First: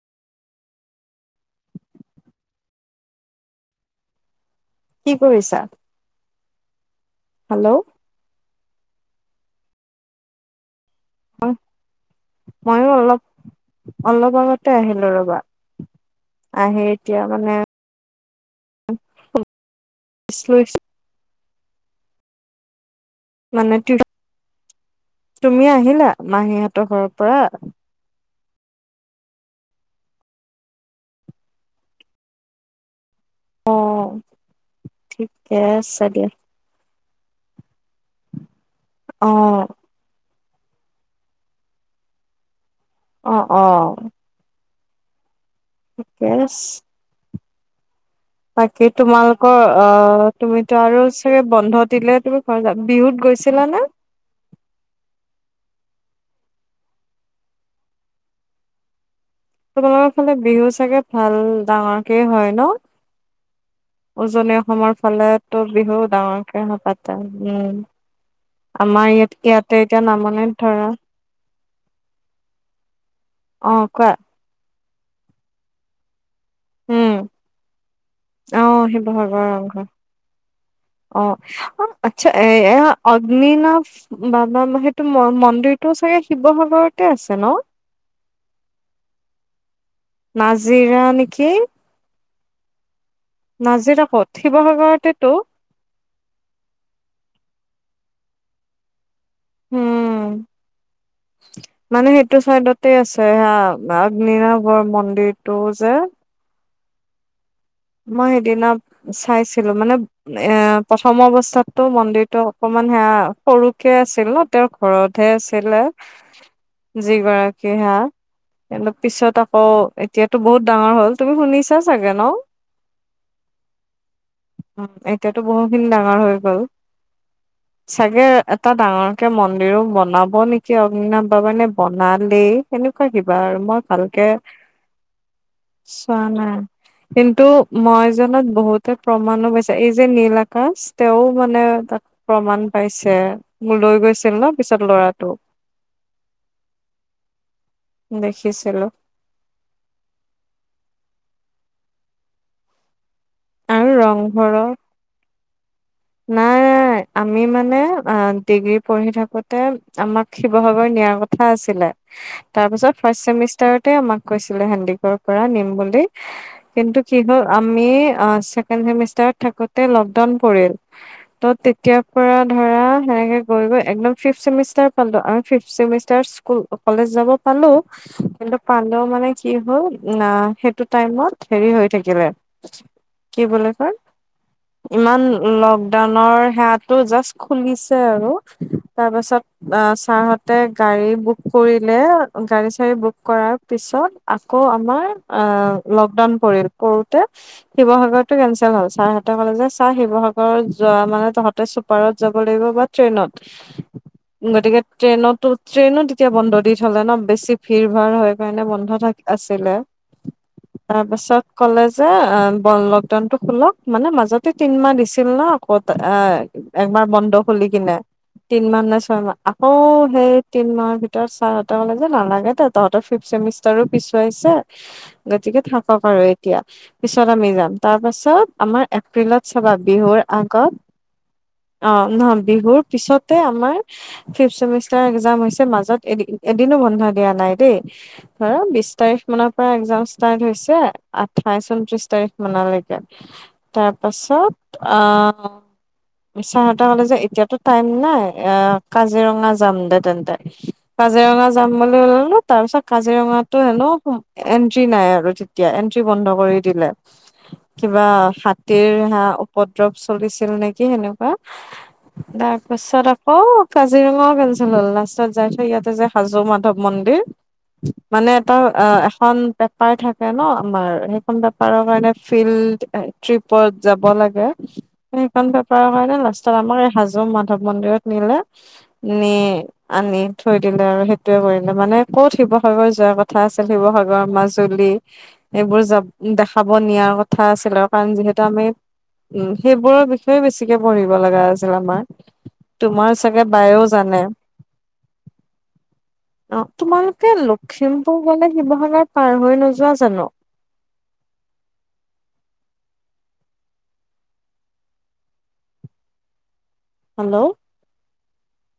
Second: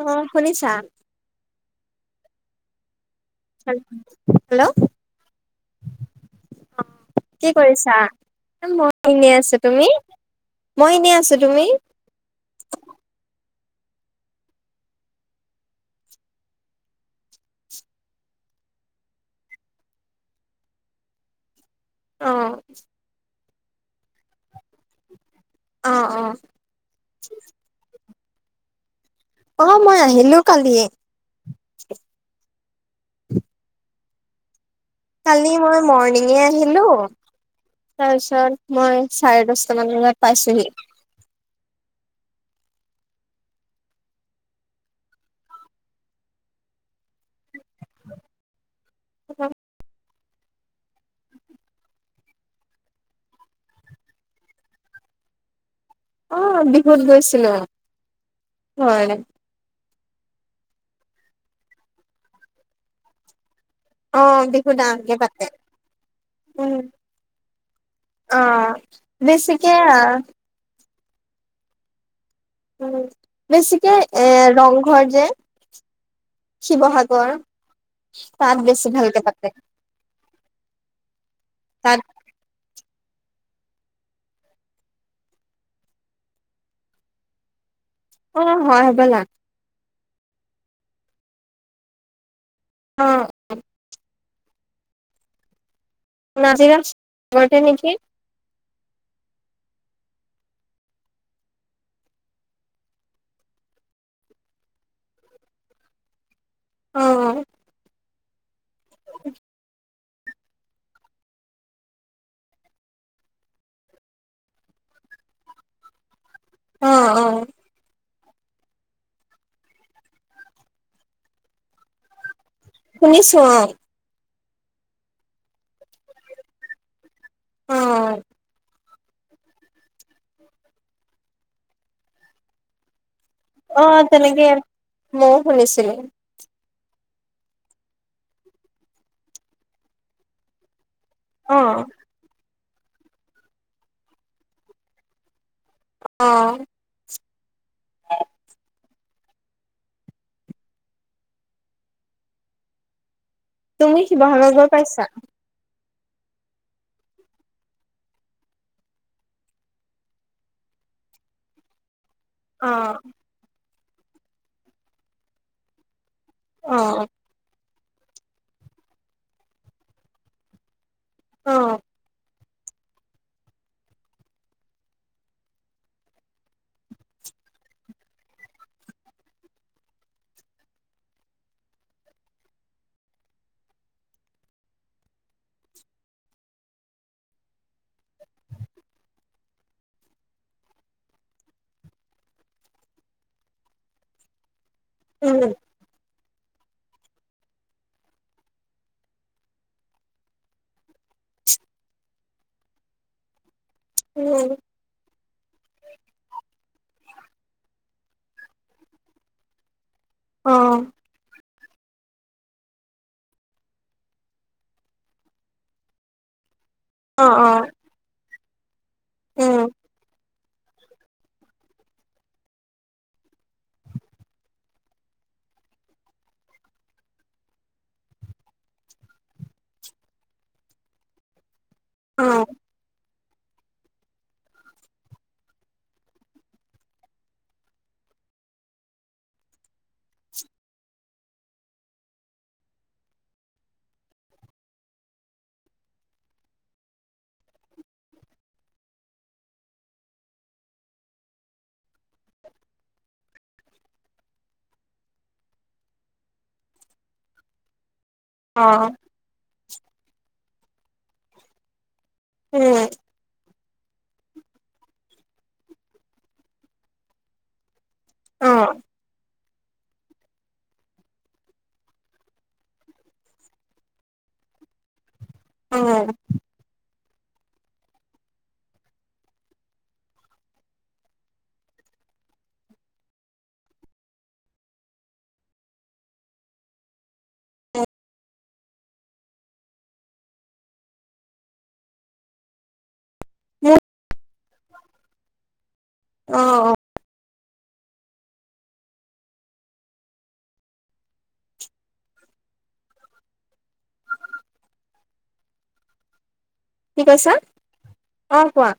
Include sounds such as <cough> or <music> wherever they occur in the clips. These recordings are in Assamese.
অহ, শুনিছা। হেল্ল। কি কৰিছা? কি হেল্ল' কৰিছা? মই এনে আছো। তুমি মই এনেই আছো, তুমি? ময়ো অলপ অলপ আগতে আহিলো, ৰবা আহি, এতিয়া মানে <unintelligible> ৰেষ্ট লৈছো। অঁ। মানে টিউচন তুমি অ', আহিলা, অ', মাহীহঁতৰ ঘৰৰ পৰা? অ, মই আহিলো কালিয়ে। অঁ। কালি মই মৰ্ণিঙে আহিলো- তাৰপিছত মই অ চাৰে দশটা মান বজাত পাইছেহি। অ- অ ঠিকেই আছে। বাকি তোমালোকৰ অ- তুমিতো আৰু চাগে বন্ধ দিলে তুমি ঘৰ যাবা। বিহুত গৈছিলা নে? অ' বিহুত গৈছিলো। হয়- তোমালোকৰ ফালে বিহু চাগে ভাল ডাঙৰকে হয় ন? অ', উজনি বিহু অসমৰ ডাঙৰকে পাতে। ফালেতো বিহু ডাঙৰকে উম, পাতে, অ', উম- আমাৰ ইয়াতো বেছিকে ইয়াতে এতিয়া নামনিত ধৰা উম অ বেছিকে কোৱা এ ৰং ঘৰ যে শিৱসাগৰ তাত বেছি উমঅ ভালকে শিৱসাগৰৰ পাতে। ৰংঘৰ। অ তাত আচ্ছা এইয়া অগ্নিনাভ বাবা সেইটো মন্দিৰটো চাগে শিৱসাগৰতে আছে ন অ হয় হ'বলা। নাজিৰা নেকি অ', নাজিৰা কত? শিৱসাগৰতেটো। নাজিৰা ঘৰতে নেকি? উম মানে সেইটো চাইডতে আছে সেয়া অগ্নিনাভৰ মন্দিৰটো যে, অ মই সেইদিনা চাইছিলো মানে এ প্ৰথম অৱস্থাতটো মন্দিৰটো অকনমান সেয়া সৰুকে আছিল ন? তেওঁৰ ঘৰতহে আছিলে। অ', অ', যিগৰাকী সেয়া কিন্ত পিছত আকৌ, এতিয়াতো বহুত ডাঙৰ হ'ল। তুমি শুনিছা চাগে ন? শুনিছো অ। এতিয়াতো বহুখিনি ডাঙৰ হৈ গ'ল। অ', চাগে তাত ডাঙৰ কে মন্দিৰো বনাব নেকি অগ্নিনাথ বাবাৰ নে বনালেই, এনেক কিবা আৰু মই অ', ভালকে- তেনেকে ময়ো শুনিছিলো চোৱা নাই। <unintelligible> ত- মই জনত বহুতে প্ৰমাণো পাইছোঁ, এই যে নীল আকাশ- তেওঁও মানে অ', তাত প্ৰমাণ- পাইছে মোক লৈ গৈছিল ন, পিছত লৰাটোোক। অ- দেখিছিলো। আৰু তুমি শিৱসাগৰৰ ৰংঘৰৰ গৈ পাইছা? নাই নাই! আমি মানে ডিগ্ৰী পঢ়ি থাকোতে আমাক শিৱসাগৰ নিয়াৰ কথা আছিলে। তাৰপিছত অ', ফাৰ্ষ্ট ছেমিষ্টাৰত। তাই আমাক কৈছিলে হেন্দিকৰ পৰা নিম বুলি। কিন্তু অ', কি হ'ল। আমি ছেকেণ্ড চেমিষ্টাৰত থাকোতে লকডাউন পৰিল। অ', ত তেতিয়াৰ পৰা ধৰা সেনেকে গৈ গৈ একদম ফিফ চেমিষ্টাৰ পালো আৰু ফিফ চেমিষ্টাৰত কলেজ যাব পালোঁ কিন্তু পালো মানে কি হ'ল সেইটো টাইমত হেৰি হৈ থাকিলে কি বুলি কয় ইমান লগ গানৰ হেয়াতু জাষ্ট খুলিছে আৰু তাৰ পিছত ছাৰহঁতে গাড়ী বুক কৰিলে, গাড়ী চাৰি বুক কৰাৰ পিছত আকৌ আমাৰ উম, অ' লকডাউন। কৰিল কৰোঁতে শিৱসাগৰ টো কেনচেল হ'ল। ছাৰহঁতে ক'লে যে চাৰ শিৱসাগৰ। যোৱা মানে তহঁতে চুপাৰত যাব লাগিব বা ট্ৰেইনত। উম, গতিকে ট্ৰেইনতো-ট্ৰেইনত তেতিয়া বন্ধ দি হ'লে ন বেছি ভিৰ ভাৰ হয় কাৰণে বন্ধ আছিলে। অ', তাৰ পিছত? ক'লে যে অ' বন লকডাউন টো খোলক মানে মাজতে তিনমাহ দিছিল ন। ক'ত? একবা বান্ধ অ', হলি অ', কিনে। তিন মান। উম, আকৌ সেই, তিন মাহৰ ভিতৰত ছাৰহঁতে ক'লে যে নালাগে দে তহঁতৰ ফিফ ছেমিষ্টাৰো পিছুৱাইছে গতিকে থাকক আৰু এতিয়া পিছত আমি যাম। তাৰ পাছত আমাৰ এপ্ৰিলত চাবা বিহুৰ। আকৌ। অ' নহয়, বিহুৰ পিছত। আমাৰ ফিফ চেমিষ্টাৰ একজাম হৈছে মাজত এদিন এদিনো বন্ধ দিয়া নাই দেই, ধৰা বিশ তাৰিখ মানৰ পৰা এক্জাম ষ্টাৰ্ট হৈছে আঠাইশ ঊনত্ৰিশ তাৰিখ মানলৈকে তাৰ পাছত অঁ, ছাৰহঁতে কলে যে এতিয়াটো টাইম নাই কাজিৰঙা যাম দে তেন্তে, কাজিৰঙা যাম বুলি ললো তাৰ পিছত কাজিৰঙাটো হেনো এন্ট্ৰি নাই আৰু এতিয়া এন্ট্ৰি বন্ধ কৰি দিলে। বা হাতেৰ অ', হাঁ ভদ্ৰৱ চলি দিছিল নেকি সেনেকুৱা। তাৰ উম, পাছত আকৌ কাজিৰঙাও কেঞ্চেল হ'ল লাষ্টত যাই থৈ ইয়াতে যাই হাজো মাধৱ মন্দিৰ মানে এটা অ এখন পেপাৰ থাকে ন' আমাৰ, সেইখন পেপাৰৰ কাৰণে ফিল্ড ট্ৰিপত যাব লাগ <unintelligible> সেইখন পেপাৰৰ অ', কাৰণে লাষ্টত আমাৰ হাজো মাধৱ মন্দিৰত নিলে নি আনি থৈ দিলে আৰু সেইটোৱে কৰিলে মানে কত শিৱসাগৰ যোৱাৰ কথা আছিল শিৱসাগৰ মাজুলী এইবোৰ যাব দেখাব নিয়াৰ কথা আছিলে আৰু কাৰণ যিহেতু আমি উ সেইবোৰৰ বিষয়ে বেছিকৈ পঢ়িব লগা আছিল আমাৰ, তোমাৰ চাগে মোৰ বায়েও জানে। অ, অ', তোমালোকে লখিমপুৰ গলে শিৱসাগৰ পাৰ হৈ নোযোৱা জানো? <unintelligible> কি কৈছা? হেল্ল'। অ কোৱা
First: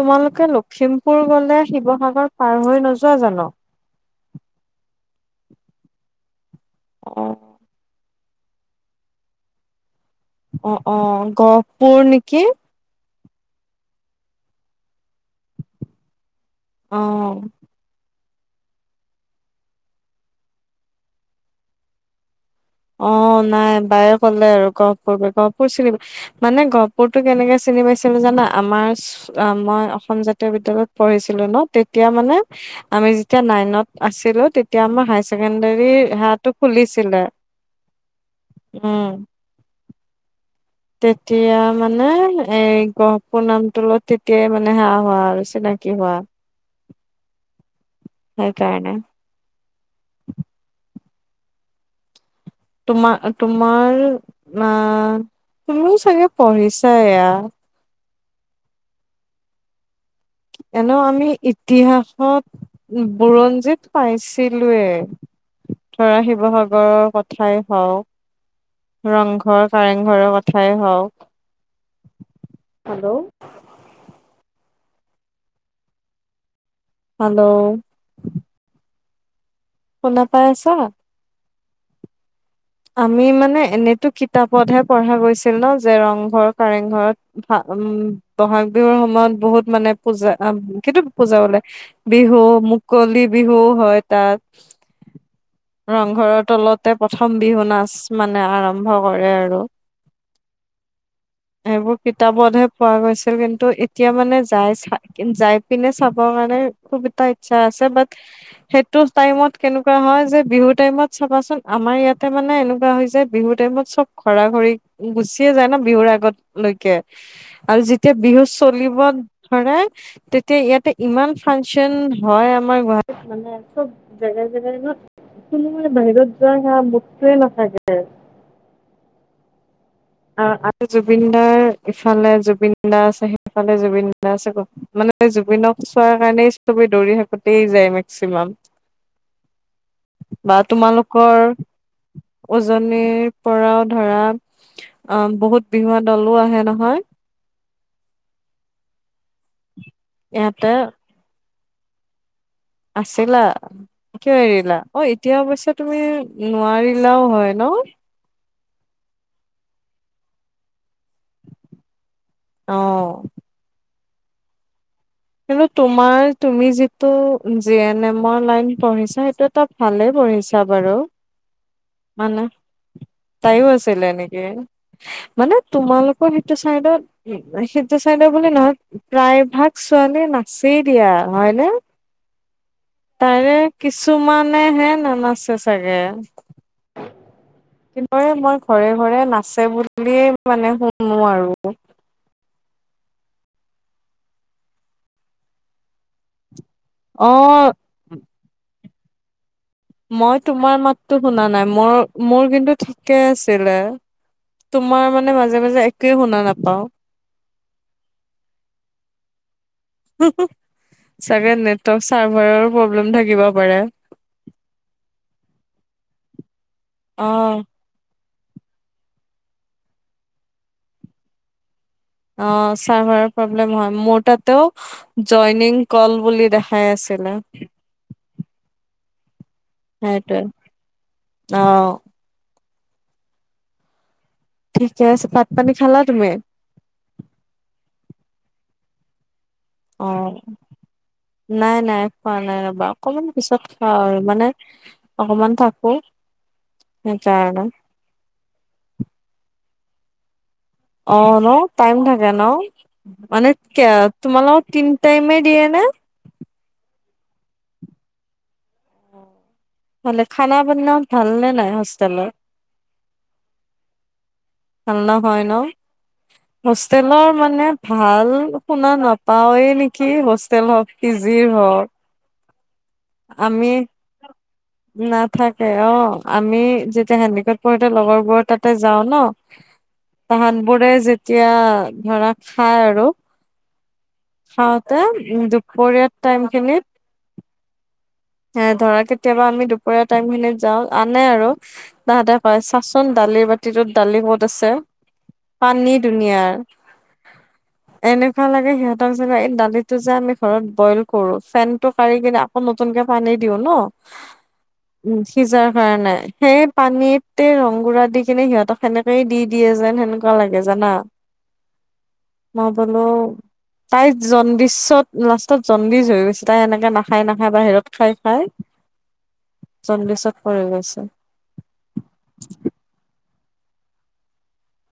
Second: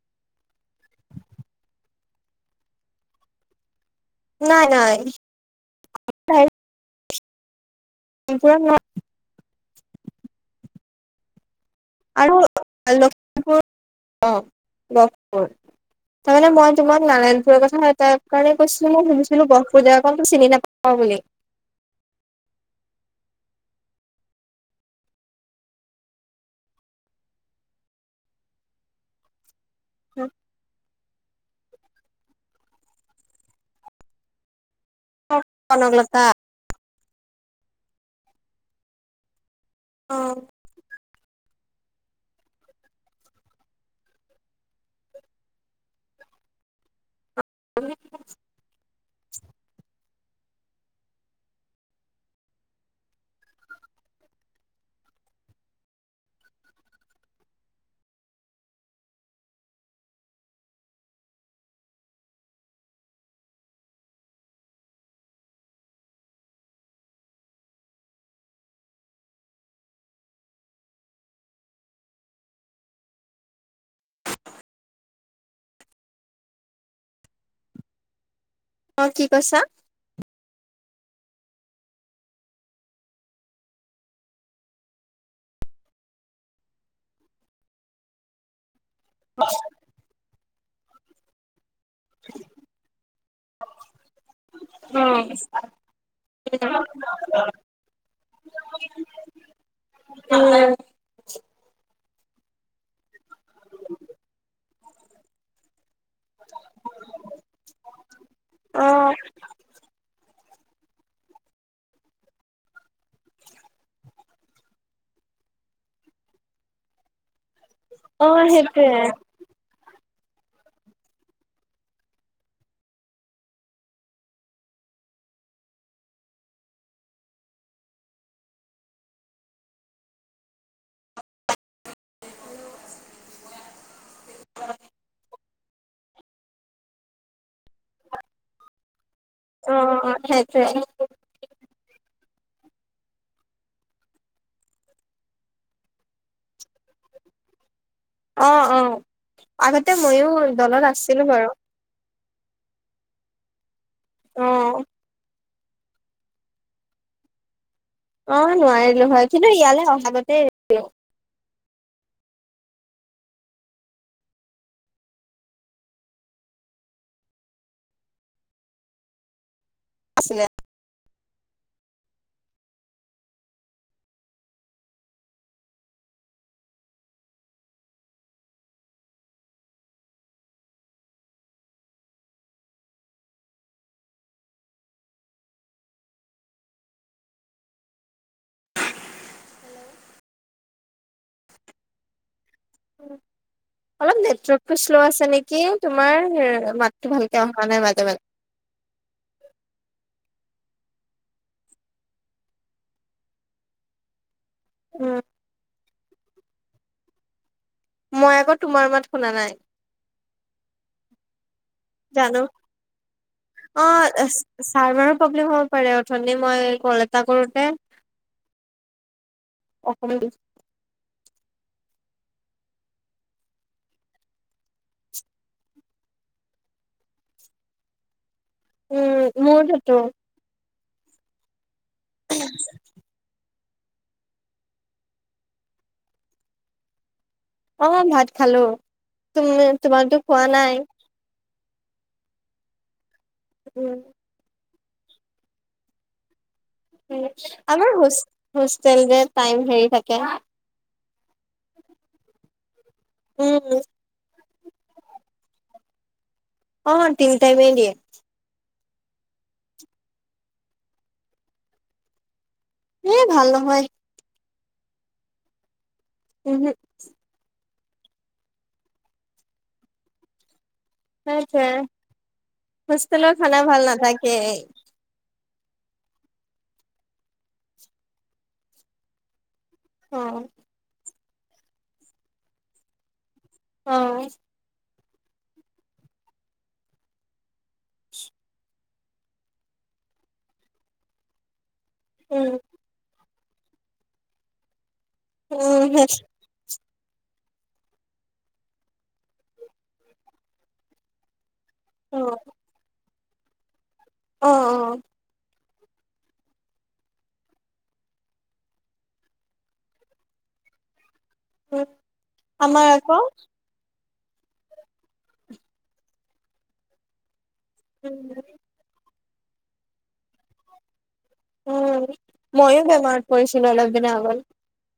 তোমালোকে লখিমপুৰ গলে শিৱসাগৰ ৰ পাৰ হৈ নোযোৱা জানো নাই নাই অ এতিয়া অ অ গ গহপুৰ আৰু নেকি? লখিমপুৰ তাৰমানে মই তোমাক অ'। নাৰায়ণপুৰৰ কথা তাই সেই কাৰণে কৈছো মই সুধিছিলো গহপুৰ জেগা কণ তো চিনি নাপাও বুলি অ নাই বায়ে কলে আৰু গহপুৰ গহপুৰ চিনি মানে গহপুৰতো কেনেকে চিনি পাইছিলো জানা আমাৰ মই অসম জাতীয় বিদ্যালয়ত পঢ়িছিলো ন তেতিয়া মানে আমি যেতিয়া নাইনত আছিলো তেতিয়া আমাৰ হাইস্কুল ছেকেণ্ডাৰী কনকলতা হাহটো খুলিছে ছিলিলে উম অ তেতিয়া মানে এই গহপুৰ নামটো লগত তেতিয়াই মানে হে হোৱা আৰু চিনাকি হোৱা সেইকাৰণে উ <unintelligible> তোমাৰ তোমাৰ আ তুমিও চাগে পঢ়িছা এয়া এনেও আমি ইতিহাসত বুৰঞ্জীত পাইছিলোৱেই ধৰা শিৱসাগৰৰ কথাই হওঁক ৰংঘৰ কাৰেংঘৰৰ কথাই হওক হেল্ল হেল্ল' অ কি কৈছা শুনা পাই আছা আমি মানে এনেতো কিতাপতহে পঢ়া গৈছিল ন যে ৰংঘৰ কাৰেংঘৰত উম বহা বিহুৰ সময়ত বহুত মানে পূজা কিটো পূজা বলে বিহু মুকলি বিহু হয় তাত উম ৰংঘৰৰ তলতে প্ৰথম নাচ মানে আৰম্ভ কৰে আৰু পিতাপতহে পোৱা গৈছিল কিন্তু এতিয়া মানে যাই যাই পিনে চাব ু এটা অ সেই কেনেকুৱা হয় বিহু টাইমত চাবাচোন আমাৰ ইয়াত তাৰ মানে এনেকুৱা হৈ যে বিহুৰ টাইমত চব ঘৰা ঘৰি গুছিয়ে যায় ন বিহুৰ আগত লকে আৰু যেতিয়া অ বিহু সেইটোৱে চলিব ধৰে তেতিয়া ইয়াতে ইমান ফাংচন হয় আমাৰ গুৱাহাটীত মানে চব জেগাই জেগাই কোন বাহিৰত যোৱা সে ব ত মখাজ <unintelligible> অ আৰু জুবিন দাৰ ইফালে জুবিন দা আছে সেইফালে জুবিন দা নাই আ চাগো মানে জুবিনক চোৱাৰ কাৰণেই চবে দৌৰি থাকোতেই যায় মেক্সিমাম অ বা সেইটোৱে তোমালোকৰ উজনিৰ পৰাও ধৰা অ বহুত বিহুৱা দলো আহে নহয় অ অ আগতে ময়ো ইয়াতে দলত আছিলো বাৰু আছিলা কিয় অ এৰিলা অ এতিয়া অৱশ্যে তুমি নোৱাৰিলাও হয় ন অ নোৱাৰিলো হয় কিন্তু ইয়ালৈ অহাতেই ওহ কিন্তু তোমাৰ তুমি যিটো জি এন এমৰ লাইন পঢ়িছা সেইটো ত ভালে আছিলে পঢ়িছা বাৰু মানে তাইও আছিলে এনেকে মানে তোমালোকৰ সেইটো চাইডত সেইটো চাইডৰ বুলি নহয় প্ৰায় ভাগ ছোৱালী নাচেই দিয়া হয়নে তাৰে কিছুমানেহে নানাচে চাগে কিন্ত মই ঘৰে ঘৰে নাচে বুলিয়েই মানে শুনো আৰু অলপ নেটৱৰ্কটো শ্ল' আছে নেকি তোমাৰ মাতটো অ ভালকে অহা নাই মাজে মাজে মই তোমাৰ মাততো শুনা নাই মোৰ মোৰ কিন্তু ঠিকে আছিলে তোমাৰ উম মানে মাজে মাজে কি শুনা নাাপাওঁ? মই আকৌ তোমাৰ মাত শুনা নাই। চাগে নেটৱৰ্ক জানো চাৰ্ভাৰৰ প্ৰব্লেম থাকিব পাৰে। অ মানে, মই ক'ল এটা অ কৰোঁতে! অসম বি অ'! চাৰ্ভাৰ প্ৰব্লেম হয়। মোৰ তাতেও জইনিং ক'ল বুলি দেখাই আছিলে। উম! মোৰ তাতো সেইটোৱে। অ'! ঠিকে আছে। ভাত পানী খালা তুমি? অ'! ভাত খালোঁ। তুমি, তোমাৰতো অ', খোৱা নাই। নাই, নাই। খোৱা নাই ৰ'বা। অকমান পিছত উম, খাওঁ আৰু মানে অকমান থাকক। আমাৰ হোষ্ট, হোষ্টেল টাইম হেৰি তাকে। অ' ন'! টাইম থাকে ন'। মানে, উম, <unintelligible> তোমালোক তিন টাইমে দিয়ে নে? অ'! তিন টাইমে দিয়ে। ভালে! খানা পিন ভাল নে নাই হোষ্টেলৰ? এ, ভাল নহয়! ভাল নহয় ন'? উমহু, হোষ্টেলৰ মানে, ভাল শুনা নাপাওয়ে নেকি হোষ্টেলত? পিজিৰ হওক হোষ্টলৰ খানা ভাল নাথাকেই। নাথাকে অ'! আমি যেতিয়া হেণ্ডিকেত পঢ়োঁতে লগৰবোৰৰ তাতে যাওঁ ন' অ', তাহাতবোৰে যে এতিয়া ধৰা খায় আৰু। অ'! <unintelligible> দুপৰীয়াৰ টাইম খিনিত হে, ধৰা কেতিয়াবা আমি দুপৰীয়া টাইম খিনিত যাওঁ আনে আৰু। তাহাঁতে কয় উম, চাচোন! দালিৰ বাতিটোত দালি কত আছে। পানী উম, দুুনিয়াৰ এনেকুৱা লাগে সিহঁতক যে এই দালিটো যে আমি ঘৰত বইল কৰো ফেন টো কাৰি অ', কিনা নতুনকে পানী দিওঁ ন। অ', অ উম, সিজা হয় নাই সেই পানীতে ৰং গুৰা দি কিনে সিহঁতক সেনেকেই দি দিয়ে যেন সেনেকুৱা লাগে জানা। উম, মই আমাৰ বোলো আকৌ তাই জণ্ডিছত লাষ্টত জন্ডিছ হৈ গৈছে তাই এনেকে নাখাই না। হা বাহিৰত খায় উম, খায়। চণ্ডিচত পৰি গৈছে। উম, ময়ো বেমাৰত পৰিছিলো অলপ দিনা আগত।